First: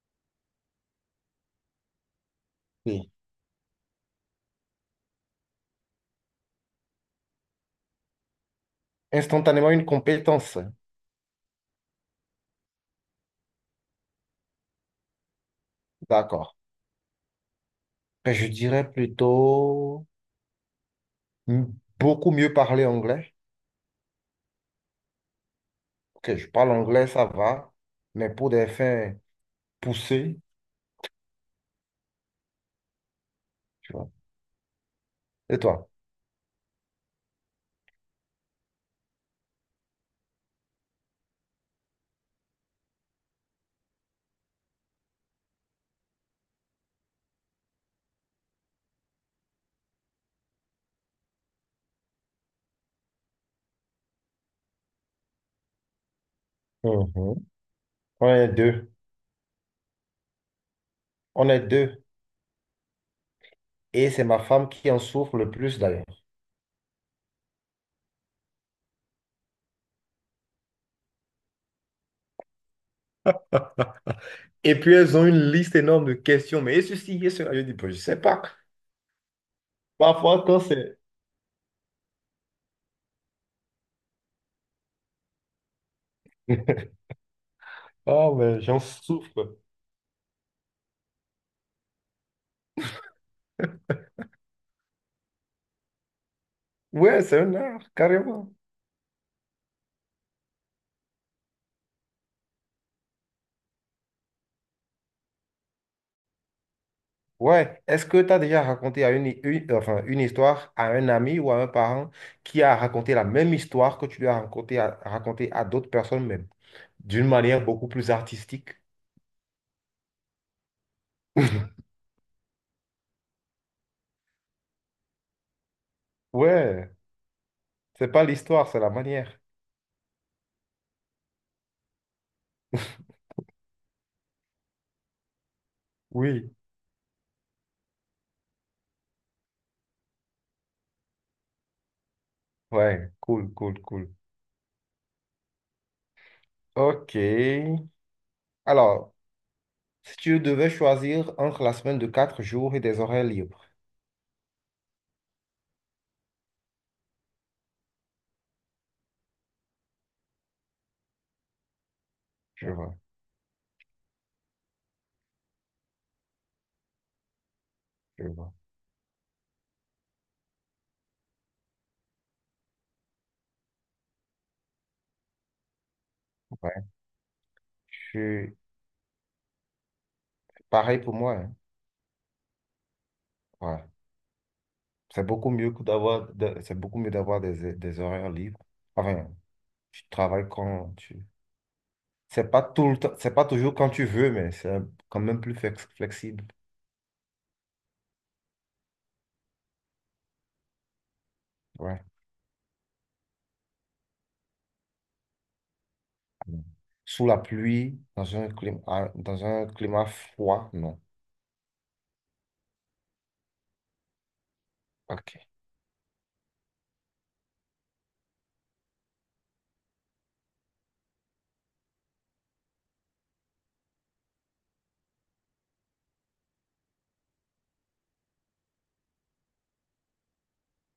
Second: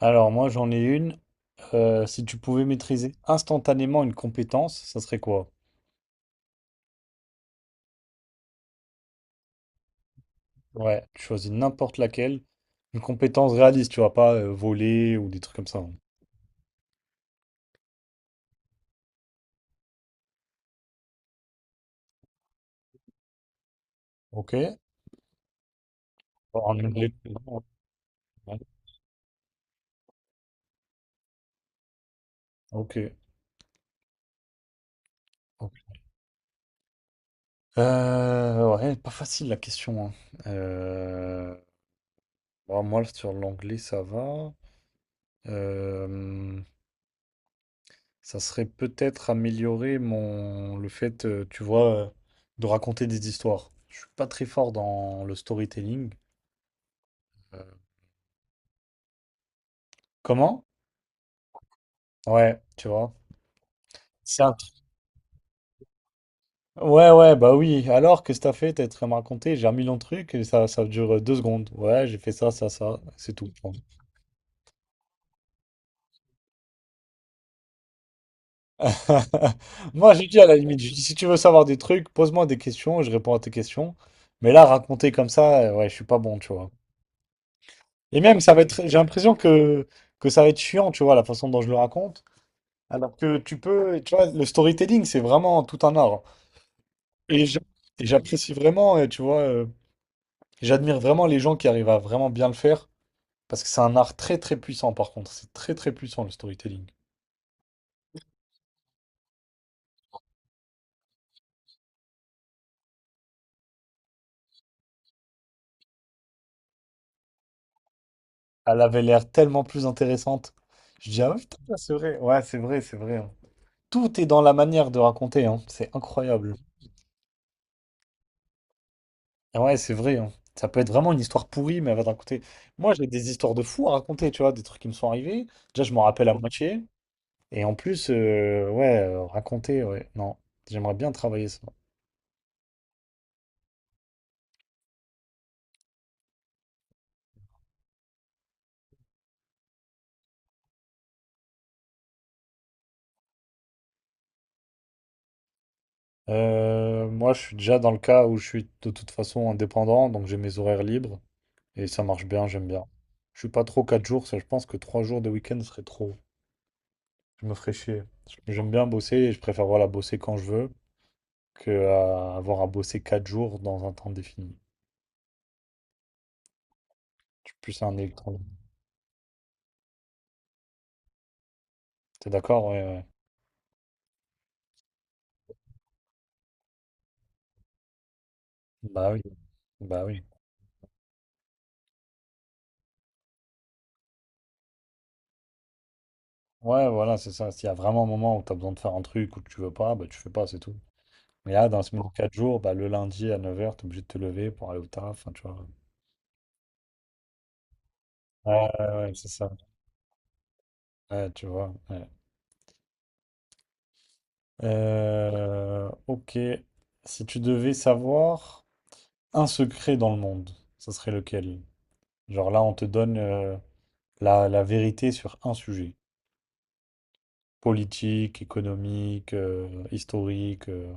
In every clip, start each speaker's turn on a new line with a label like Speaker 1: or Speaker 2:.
Speaker 1: Alors moi j'en ai une. Si tu pouvais
Speaker 2: Oui.
Speaker 1: maîtriser instantanément une compétence, ça serait quoi?
Speaker 2: Instantanément une compétence.
Speaker 1: Ouais, tu choisis n'importe laquelle. Une compétence réaliste, tu vois, pas voler ou des trucs comme ça, hein.
Speaker 2: D'accord. Ben, je dirais plutôt m- beaucoup mieux parler anglais.
Speaker 1: Ok.
Speaker 2: Ok, je parle
Speaker 1: En
Speaker 2: anglais,
Speaker 1: anglais.
Speaker 2: ça va, mais pour des fins poussées,
Speaker 1: Ok.
Speaker 2: tu vois. Et
Speaker 1: Ok.
Speaker 2: toi?
Speaker 1: Ouais, pas facile la question, hein. Euh, bon, moi sur l'anglais ça va. Euh, Ça serait peut-être améliorer mon le fait, tu vois, de raconter des histoires. Je suis pas très fort dans le storytelling.
Speaker 2: Mhm.
Speaker 1: Euh,
Speaker 2: On est deux.
Speaker 1: Comment?
Speaker 2: On est deux.
Speaker 1: Ouais, tu vois.
Speaker 2: Et c'est ma
Speaker 1: C'est un
Speaker 2: femme
Speaker 1: truc.
Speaker 2: qui en souffre le plus d'ailleurs.
Speaker 1: Ouais, ouais, bah oui. Alors, qu'est-ce que t'as fait? T'as très me raconter. J'ai un million de trucs et ça dure deux secondes. Ouais, j'ai fait ça, ça, ça. C'est tout. Je
Speaker 2: Et puis elles ont une liste énorme de questions, mais et ceci, et cela, je dis, ben, je sais pas.
Speaker 1: Moi, j'ai dit
Speaker 2: Parfois,
Speaker 1: à la
Speaker 2: quand
Speaker 1: limite, j'ai
Speaker 2: c'est...
Speaker 1: dit, si tu veux savoir des trucs, pose-moi des questions, je réponds à tes questions. Mais là, raconter comme ça, ouais, je suis pas bon, tu vois. Et
Speaker 2: Ah,
Speaker 1: même, ça
Speaker 2: mais
Speaker 1: va
Speaker 2: j'en
Speaker 1: être, j'ai l'impression
Speaker 2: souffre.
Speaker 1: que, ça va être chiant, tu vois, la façon dont je le raconte. Alors que tu peux, tu vois, le storytelling, c'est vraiment tout un art.
Speaker 2: Ouais, c'est
Speaker 1: Et
Speaker 2: un
Speaker 1: j'a-
Speaker 2: art,
Speaker 1: et j'apprécie
Speaker 2: carrément.
Speaker 1: vraiment, et tu vois, j'admire vraiment les gens qui arrivent à vraiment bien le faire. Parce que c'est un art très très puissant, par contre. C'est très très puissant, le storytelling.
Speaker 2: Ouais, est-ce que tu as déjà raconté à enfin, une histoire à un ami ou à un parent qui a raconté la même histoire que tu lui as raconté à d'autres personnes, mais d'une manière beaucoup plus artistique?
Speaker 1: Elle avait l'air tellement plus intéressante. Je dis, ah ouais, putain, c'est vrai. Ouais, c'est vrai, c'est vrai, hein. Tout est dans la manière de raconter, hein. C'est incroyable.
Speaker 2: Ouais, c'est pas l'histoire, c'est la manière.
Speaker 1: Ah ouais, c'est vrai, hein. Ça peut être vraiment une histoire pourrie, mais elle va te raconter. Moi, j'ai des histoires de fous à raconter, tu vois, des trucs qui me sont arrivés. Déjà, je m'en rappelle à
Speaker 2: Oui,
Speaker 1: moitié. Et en plus, ouais, raconter, ouais. Non, j'aimerais bien travailler ça.
Speaker 2: ouais, cool, cool, cool. Ok. Alors, si tu devais choisir entre la semaine de 4 jours et des horaires libres,
Speaker 1: Moi, je suis déjà dans le cas où je suis de toute façon indépendant, donc j'ai mes horaires libres. Et ça marche bien, j'aime
Speaker 2: je
Speaker 1: bien.
Speaker 2: vois,
Speaker 1: Je suis pas trop 4 jours, ça, je pense que 3 jours de week-end serait trop. Je me ferais chier.
Speaker 2: je vois.
Speaker 1: J'aime bien bosser et je préfère voilà, bosser quand je veux que à avoir à bosser 4 jours dans un temps défini.
Speaker 2: Ouais,
Speaker 1: Je suis plus un
Speaker 2: je
Speaker 1: électron.
Speaker 2: suis pareil pour moi, hein.
Speaker 1: T'es d'accord? Ouais, ouais.
Speaker 2: Ouais. C'est beaucoup mieux que c'est beaucoup mieux d'avoir des horaires libres.
Speaker 1: Bah oui,
Speaker 2: Enfin, tu
Speaker 1: bah oui.
Speaker 2: travailles quand tu. C'est pas tout le temps, c'est pas toujours quand tu veux, mais c'est quand même plus flexible.
Speaker 1: Ouais, voilà, c'est ça. S'il y a vraiment un moment où tu as besoin de faire un truc ou que tu veux pas, bah tu fais pas, c'est tout. Mais là, dans la
Speaker 2: Ouais.
Speaker 1: semaine de 4 jours, bah, le lundi à neuf heures t'es obligé de te lever pour aller au taf, enfin, tu vois.
Speaker 2: Sous la pluie,
Speaker 1: Ouais, ouais, ouais, c'est
Speaker 2: dans
Speaker 1: ça.
Speaker 2: un climat froid, non.
Speaker 1: Ouais, tu vois, ouais.
Speaker 2: Ok.
Speaker 1: Ok. Si tu devais savoir un secret dans le monde, ce serait lequel? Genre là, on te donne la vérité sur un sujet. Politique, économique, historique.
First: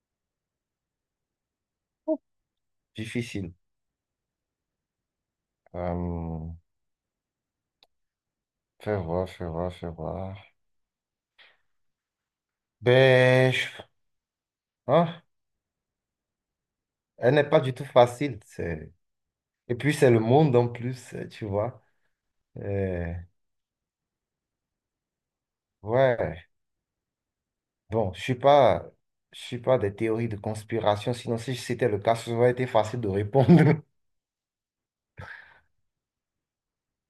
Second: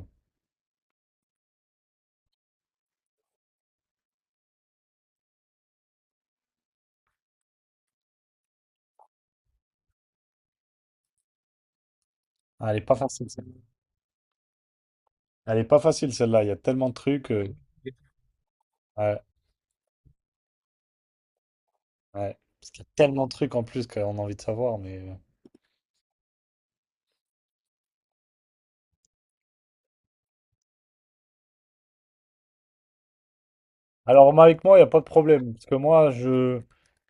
Speaker 2: Difficile. Euh, fais voir, fais voir, fais voir.
Speaker 1: Ah, elle est pas facile,
Speaker 2: Ben,
Speaker 1: celle-là.
Speaker 2: je- hein,
Speaker 1: Elle est pas facile, celle-là. Il y a tellement de trucs.
Speaker 2: elle n'est pas du tout facile.
Speaker 1: Ouais,
Speaker 2: Et puis, c'est le monde en plus, tu vois.
Speaker 1: ouais. Parce qu'il y a
Speaker 2: Euh,
Speaker 1: tellement de trucs en plus qu'on a envie de savoir, mais...
Speaker 2: ouais. Bon, je suis pas des théories de conspiration, sinon si c'était le cas, ça aurait été facile de répondre.
Speaker 1: Alors, moi, avec moi, il n'y a pas de problème. Parce que moi, je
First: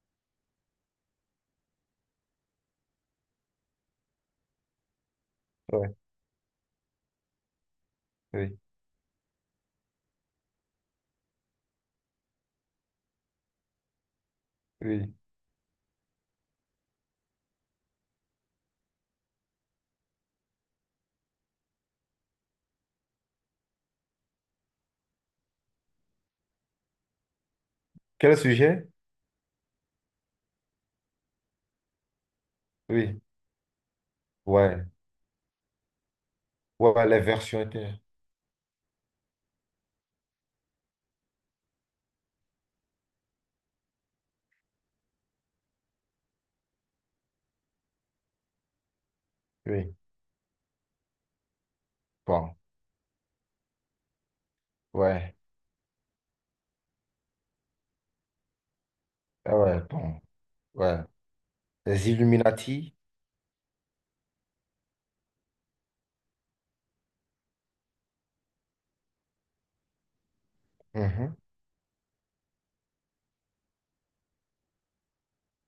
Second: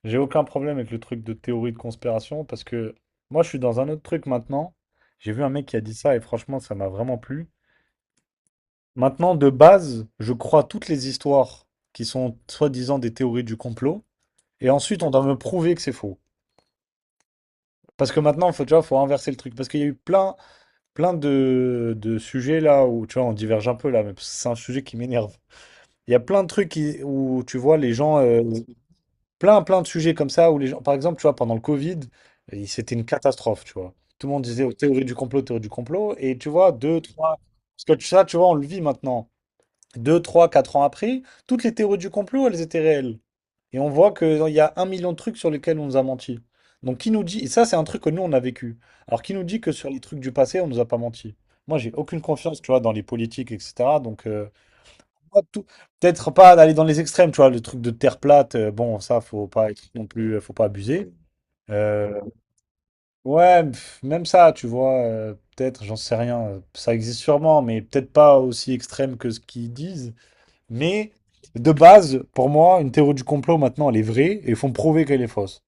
Speaker 1: j'ai aucun problème avec le truc de théorie de conspiration. Parce que moi, je suis dans un autre truc maintenant. J'ai vu un mec qui a dit
Speaker 2: Ouais,
Speaker 1: ça et franchement, ça m'a vraiment plu.
Speaker 2: oui,
Speaker 1: Maintenant, de base, je crois toutes les histoires qui sont soi-disant des théories du complot. Et ensuite, on
Speaker 2: oui.
Speaker 1: doit me prouver que c'est faux. Parce que maintenant, faut, tu vois, faut inverser le truc. Parce qu'il y a eu plein, plein de sujets là où, tu vois, on diverge un peu là, mais c'est un sujet qui m'énerve. Il y a plein de trucs où, tu vois, les gens.
Speaker 2: Quel sujet?
Speaker 1: Plein, plein de sujets comme ça où les gens, par exemple, tu vois, pendant le Covid, c'était une
Speaker 2: Oui,
Speaker 1: catastrophe, tu vois. Tout le monde disait oh,
Speaker 2: ouais,
Speaker 1: théorie du complot, théorie du complot. Et tu vois,
Speaker 2: ouais,
Speaker 1: deux,
Speaker 2: ouais, les
Speaker 1: trois,
Speaker 2: versions
Speaker 1: parce que
Speaker 2: étaient.
Speaker 1: ça, tu vois, on le vit maintenant. Deux, trois, quatre ans après, toutes les théories du complot, elles étaient réelles. Et on voit qu'il y a un million de trucs sur lesquels on nous a menti. Donc, qui nous dit, et ça, c'est un truc que nous, on a vécu. Alors, qui nous dit que sur
Speaker 2: Oui,
Speaker 1: les trucs du passé, on nous a pas menti? Moi, j'ai aucune
Speaker 2: bon,
Speaker 1: confiance, tu vois, dans les politiques, etc. Donc,
Speaker 2: ouais,
Speaker 1: pas tout- peut-être pas d'aller dans les extrêmes, tu vois, le truc de terre plate, bon, ça, faut
Speaker 2: ah
Speaker 1: pas
Speaker 2: ouais,
Speaker 1: être non
Speaker 2: bon,
Speaker 1: plus, faut pas
Speaker 2: ouais.
Speaker 1: abuser.
Speaker 2: Les
Speaker 1: Euh,
Speaker 2: Illuminati?
Speaker 1: ouais, pff, même ça, tu vois, peut-être, j'en sais rien, ça existe sûrement, mais peut-être pas aussi extrême que ce qu'ils disent. Mais
Speaker 2: Mhm.
Speaker 1: de base, pour moi, une théorie du complot maintenant, elle est vraie et ils font prouver qu'elle est fausse.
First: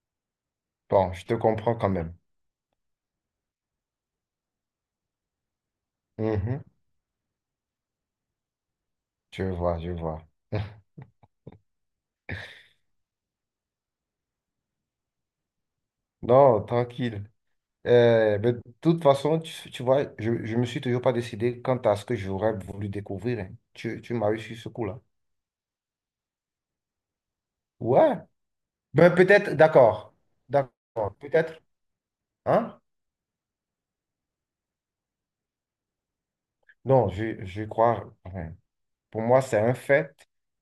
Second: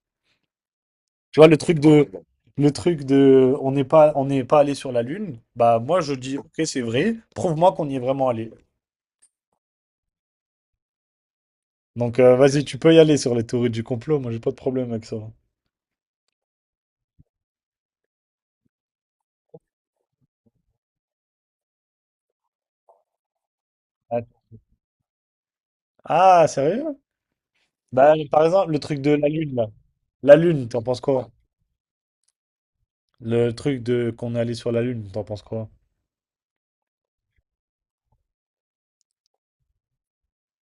Speaker 2: Bon, je te
Speaker 1: Tu vois, le
Speaker 2: comprends
Speaker 1: truc
Speaker 2: quand
Speaker 1: de,
Speaker 2: même.
Speaker 1: le truc de, on n'est pas allé sur la Lune, bah moi je dis, ok,
Speaker 2: Mhm.
Speaker 1: c'est vrai, prouve-moi qu'on y est vraiment allé.
Speaker 2: Je vois, je vois.
Speaker 1: Donc vas-y, tu peux y aller sur les théories du complot, moi j'ai pas de problème avec ça.
Speaker 2: Non, tranquille. Mais de toute façon, tu vois, je ne me suis toujours pas décidé quant à ce que j'aurais voulu découvrir, hein. Tu
Speaker 1: Ah,
Speaker 2: m'as eu sur ce coup-là.
Speaker 1: ah, sérieux? Bah
Speaker 2: Ouais.
Speaker 1: par exemple, le truc de
Speaker 2: Ben,
Speaker 1: la
Speaker 2: peut-être,
Speaker 1: Lune là.
Speaker 2: d'accord.
Speaker 1: La Lune, t'en penses
Speaker 2: D'accord.
Speaker 1: quoi?
Speaker 2: Peut-être. Hein?
Speaker 1: Le truc de qu'on est allé sur la Lune, t'en penses quoi?
Speaker 2: Non, je crois, enfin, pour moi, c'est un fait.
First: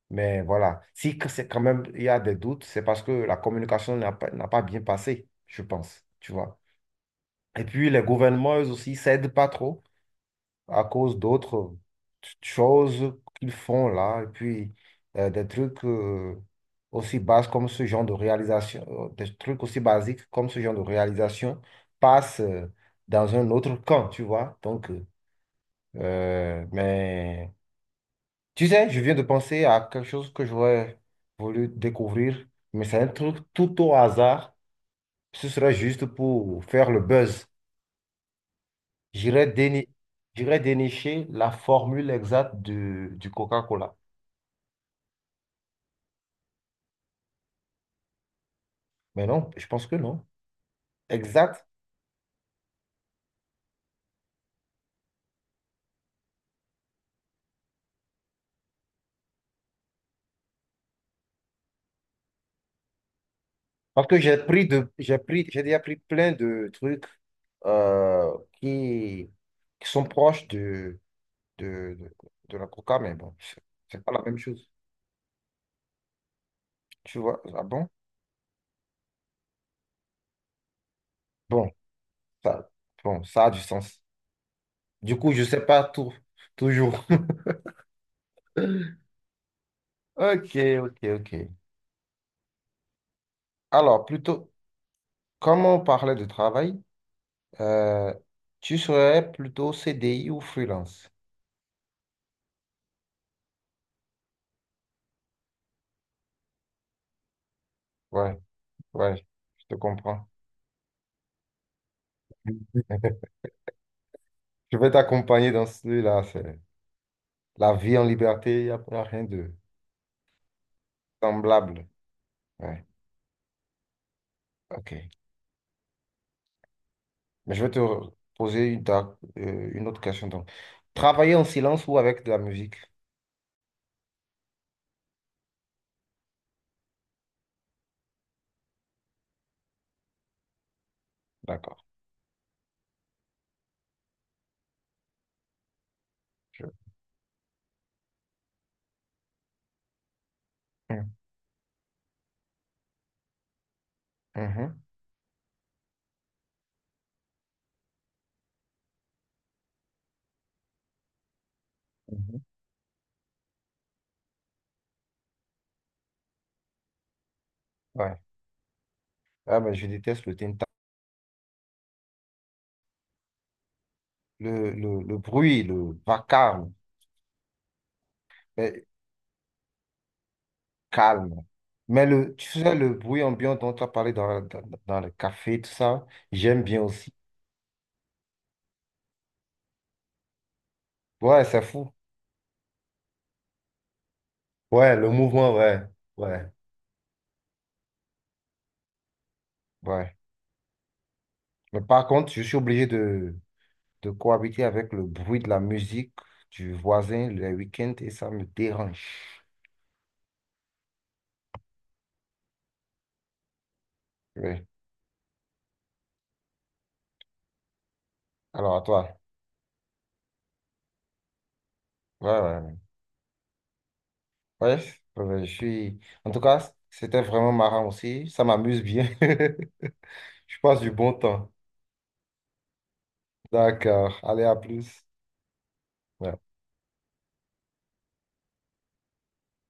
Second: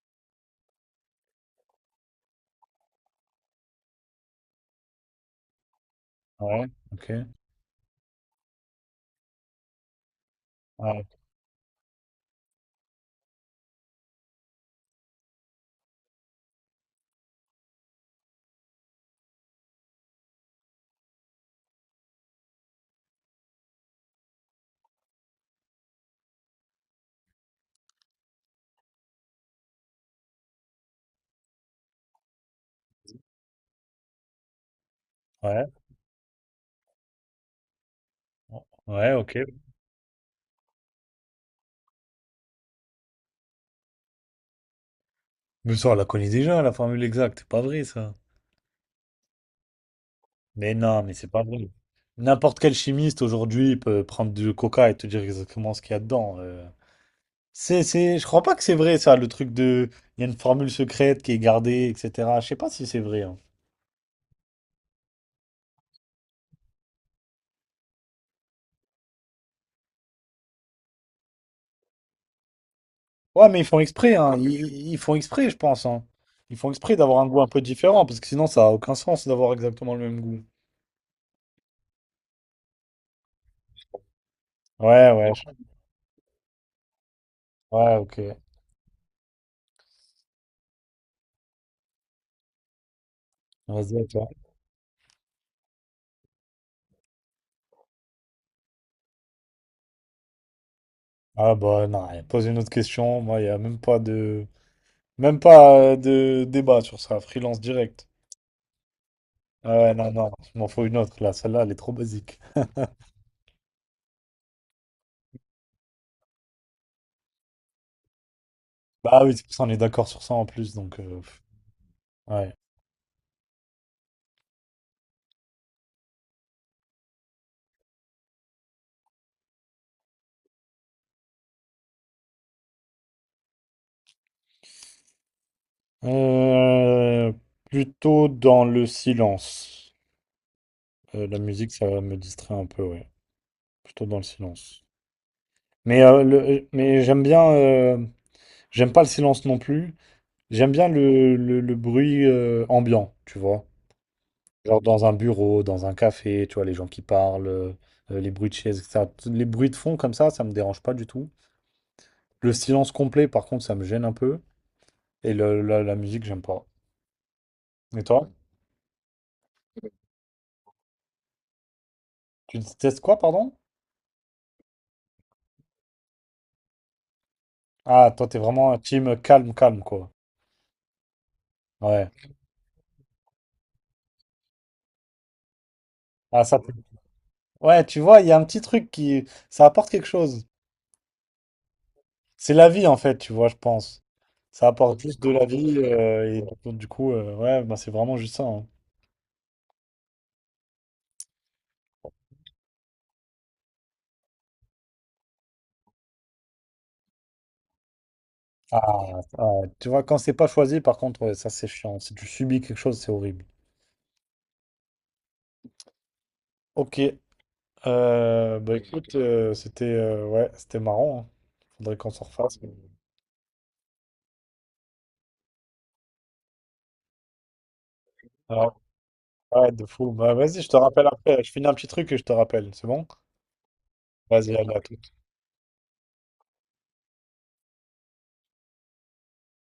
Speaker 2: Mais voilà. Si que c'est quand même il y a des doutes, c'est parce que la communication n'a pas bien passé, je pense. Tu vois.
Speaker 1: Ouais, ok.
Speaker 2: Et puis les gouvernements, eux aussi, s'aident pas trop, à
Speaker 1: Ah,
Speaker 2: cause d'autres choses qu'ils font là, et puis des trucs, aussi bas comme ce genre de réalisation, des trucs aussi basiques comme ce genre de réalisation passent dans un autre camp, tu vois. Donc, mais tu sais, je viens de penser à quelque chose que j'aurais voulu découvrir, mais c'est un truc tout au hasard. Ce
Speaker 1: ouais,
Speaker 2: serait juste pour faire le buzz.
Speaker 1: ouais, ok.
Speaker 2: J'irais déni- j'irais dénicher la formule exacte du Coca-Cola.
Speaker 1: Mais ça, on la connaît déjà, la formule exacte, c'est pas vrai ça.
Speaker 2: Mais non, je pense que non.
Speaker 1: Mais non, mais c'est pas
Speaker 2: Exact.
Speaker 1: vrai. N'importe quel chimiste aujourd'hui peut prendre du coca et te dire exactement ce qu'il y a dedans. C'est, je crois pas que c'est vrai ça, le truc de, il y a une formule secrète qui est gardée, etc. Je sais pas si c'est vrai, hein.
Speaker 2: Parce que j'ai déjà pris plein de trucs euh, qui, qui sont proches de, de, de la coca, mais bon,
Speaker 1: Ouais, mais ils font
Speaker 2: c'est pas
Speaker 1: exprès,
Speaker 2: la même
Speaker 1: hein.
Speaker 2: chose.
Speaker 1: Ils font exprès, je pense, hein. Ils font exprès d'avoir
Speaker 2: Tu
Speaker 1: un goût
Speaker 2: vois?
Speaker 1: un peu
Speaker 2: Ah bon?
Speaker 1: différent, parce que sinon, ça a aucun sens d'avoir exactement le même goût.
Speaker 2: Bon, ça, bon, ça a du sens.
Speaker 1: Ouais,
Speaker 2: Du
Speaker 1: ouais,
Speaker 2: coup, je sais pas tout, toujours.
Speaker 1: ouais, ok.
Speaker 2: Ok, ok, ok.
Speaker 1: Vas-y, à
Speaker 2: Alors,
Speaker 1: toi.
Speaker 2: plutôt, comme on parlait de travail, euh, tu serais plutôt CDI ou freelance?
Speaker 1: Ah bah non, allez, pose une autre question. Moi, il n'y a même pas de débat sur ça. Freelance direct.
Speaker 2: Ouais, ouais, je te
Speaker 1: Ah ouais, non,
Speaker 2: comprends.
Speaker 1: non, il m'en faut une autre là. Celle-là, elle est trop basique.
Speaker 2: Je vais t'accompagner dans celui-là. C'est la vie en liberté, y a rien
Speaker 1: Bah oui, c'est
Speaker 2: de
Speaker 1: pour ça on est d'accord sur ça en plus, donc pff,
Speaker 2: semblable.
Speaker 1: ouais.
Speaker 2: Ouais, ok. Mais je vais te poser une autre question. Donc, travailler en silence ou avec de la musique?
Speaker 1: Euh, Plutôt dans le silence. La musique,
Speaker 2: D'accord.
Speaker 1: ça me distrait un peu, ouais. Plutôt dans le silence. Mais,
Speaker 2: Je-
Speaker 1: mais j'aime bien, j'aime pas le silence non plus. J'aime bien
Speaker 2: Mhm,
Speaker 1: le bruit ambiant, tu vois. Genre
Speaker 2: mhm,
Speaker 1: dans un bureau, dans un café, tu vois, les gens qui parlent, les bruits de chaises, etc. Les bruits de fond comme ça me dérange pas du tout.
Speaker 2: mhm.
Speaker 1: Le silence complet, par contre, ça me gêne un peu. Et la musique, j'aime pas. Et
Speaker 2: Ouais.
Speaker 1: toi?
Speaker 2: Ah, mais je déteste le tinta.
Speaker 1: Tu détestes quoi, pardon?
Speaker 2: Le bruit, le vacarme,
Speaker 1: Ah, toi, t'es vraiment un
Speaker 2: mais
Speaker 1: team calme, calme, quoi.
Speaker 2: calme. Mais
Speaker 1: Ouais.
Speaker 2: le, tu sais, le bruit ambiant dont tu as parlé dans le café, tout ça,
Speaker 1: Ah, ça,
Speaker 2: j'aime bien aussi.
Speaker 1: ouais, tu vois, il y a un petit truc qui. Ça apporte quelque chose.
Speaker 2: Ouais, c'est fou.
Speaker 1: C'est la vie en fait, tu vois, je pense. Ça
Speaker 2: Ouais,
Speaker 1: apporte
Speaker 2: le
Speaker 1: juste de la
Speaker 2: mouvement,
Speaker 1: vie
Speaker 2: ouais.
Speaker 1: et
Speaker 2: Ouais.
Speaker 1: ouais. Du coup, ouais, bah, c'est vraiment juste ça, hein.
Speaker 2: Ouais. Mais par contre, je suis obligé de cohabiter avec le bruit de la musique du voisin le week-end et ça me
Speaker 1: Ah,
Speaker 2: dérange.
Speaker 1: ah, tu vois, quand c'est pas choisi, par contre, ouais, ça c'est chiant. Si tu subis quelque chose, c'est horrible.
Speaker 2: Ouais.
Speaker 1: Ok,
Speaker 2: Alors
Speaker 1: bah
Speaker 2: à
Speaker 1: écoute,
Speaker 2: toi.
Speaker 1: c'était ouais, c'était marrant, hein. Faudrait qu'on se
Speaker 2: Ouais, ouais,
Speaker 1: refasse.
Speaker 2: ouais. Ouais, je suis... En tout cas, c'était vraiment marrant aussi. Ça
Speaker 1: Alors,
Speaker 2: m'amuse bien.
Speaker 1: ouais, de fou. Bah
Speaker 2: Je
Speaker 1: vas-y, je te
Speaker 2: passe du
Speaker 1: rappelle
Speaker 2: bon
Speaker 1: après. Je
Speaker 2: temps.
Speaker 1: finis un petit truc et je te rappelle. C'est bon?
Speaker 2: D'accord. Allez,
Speaker 1: Vas-y,
Speaker 2: à
Speaker 1: allez, à tout.
Speaker 2: plus. Ouais.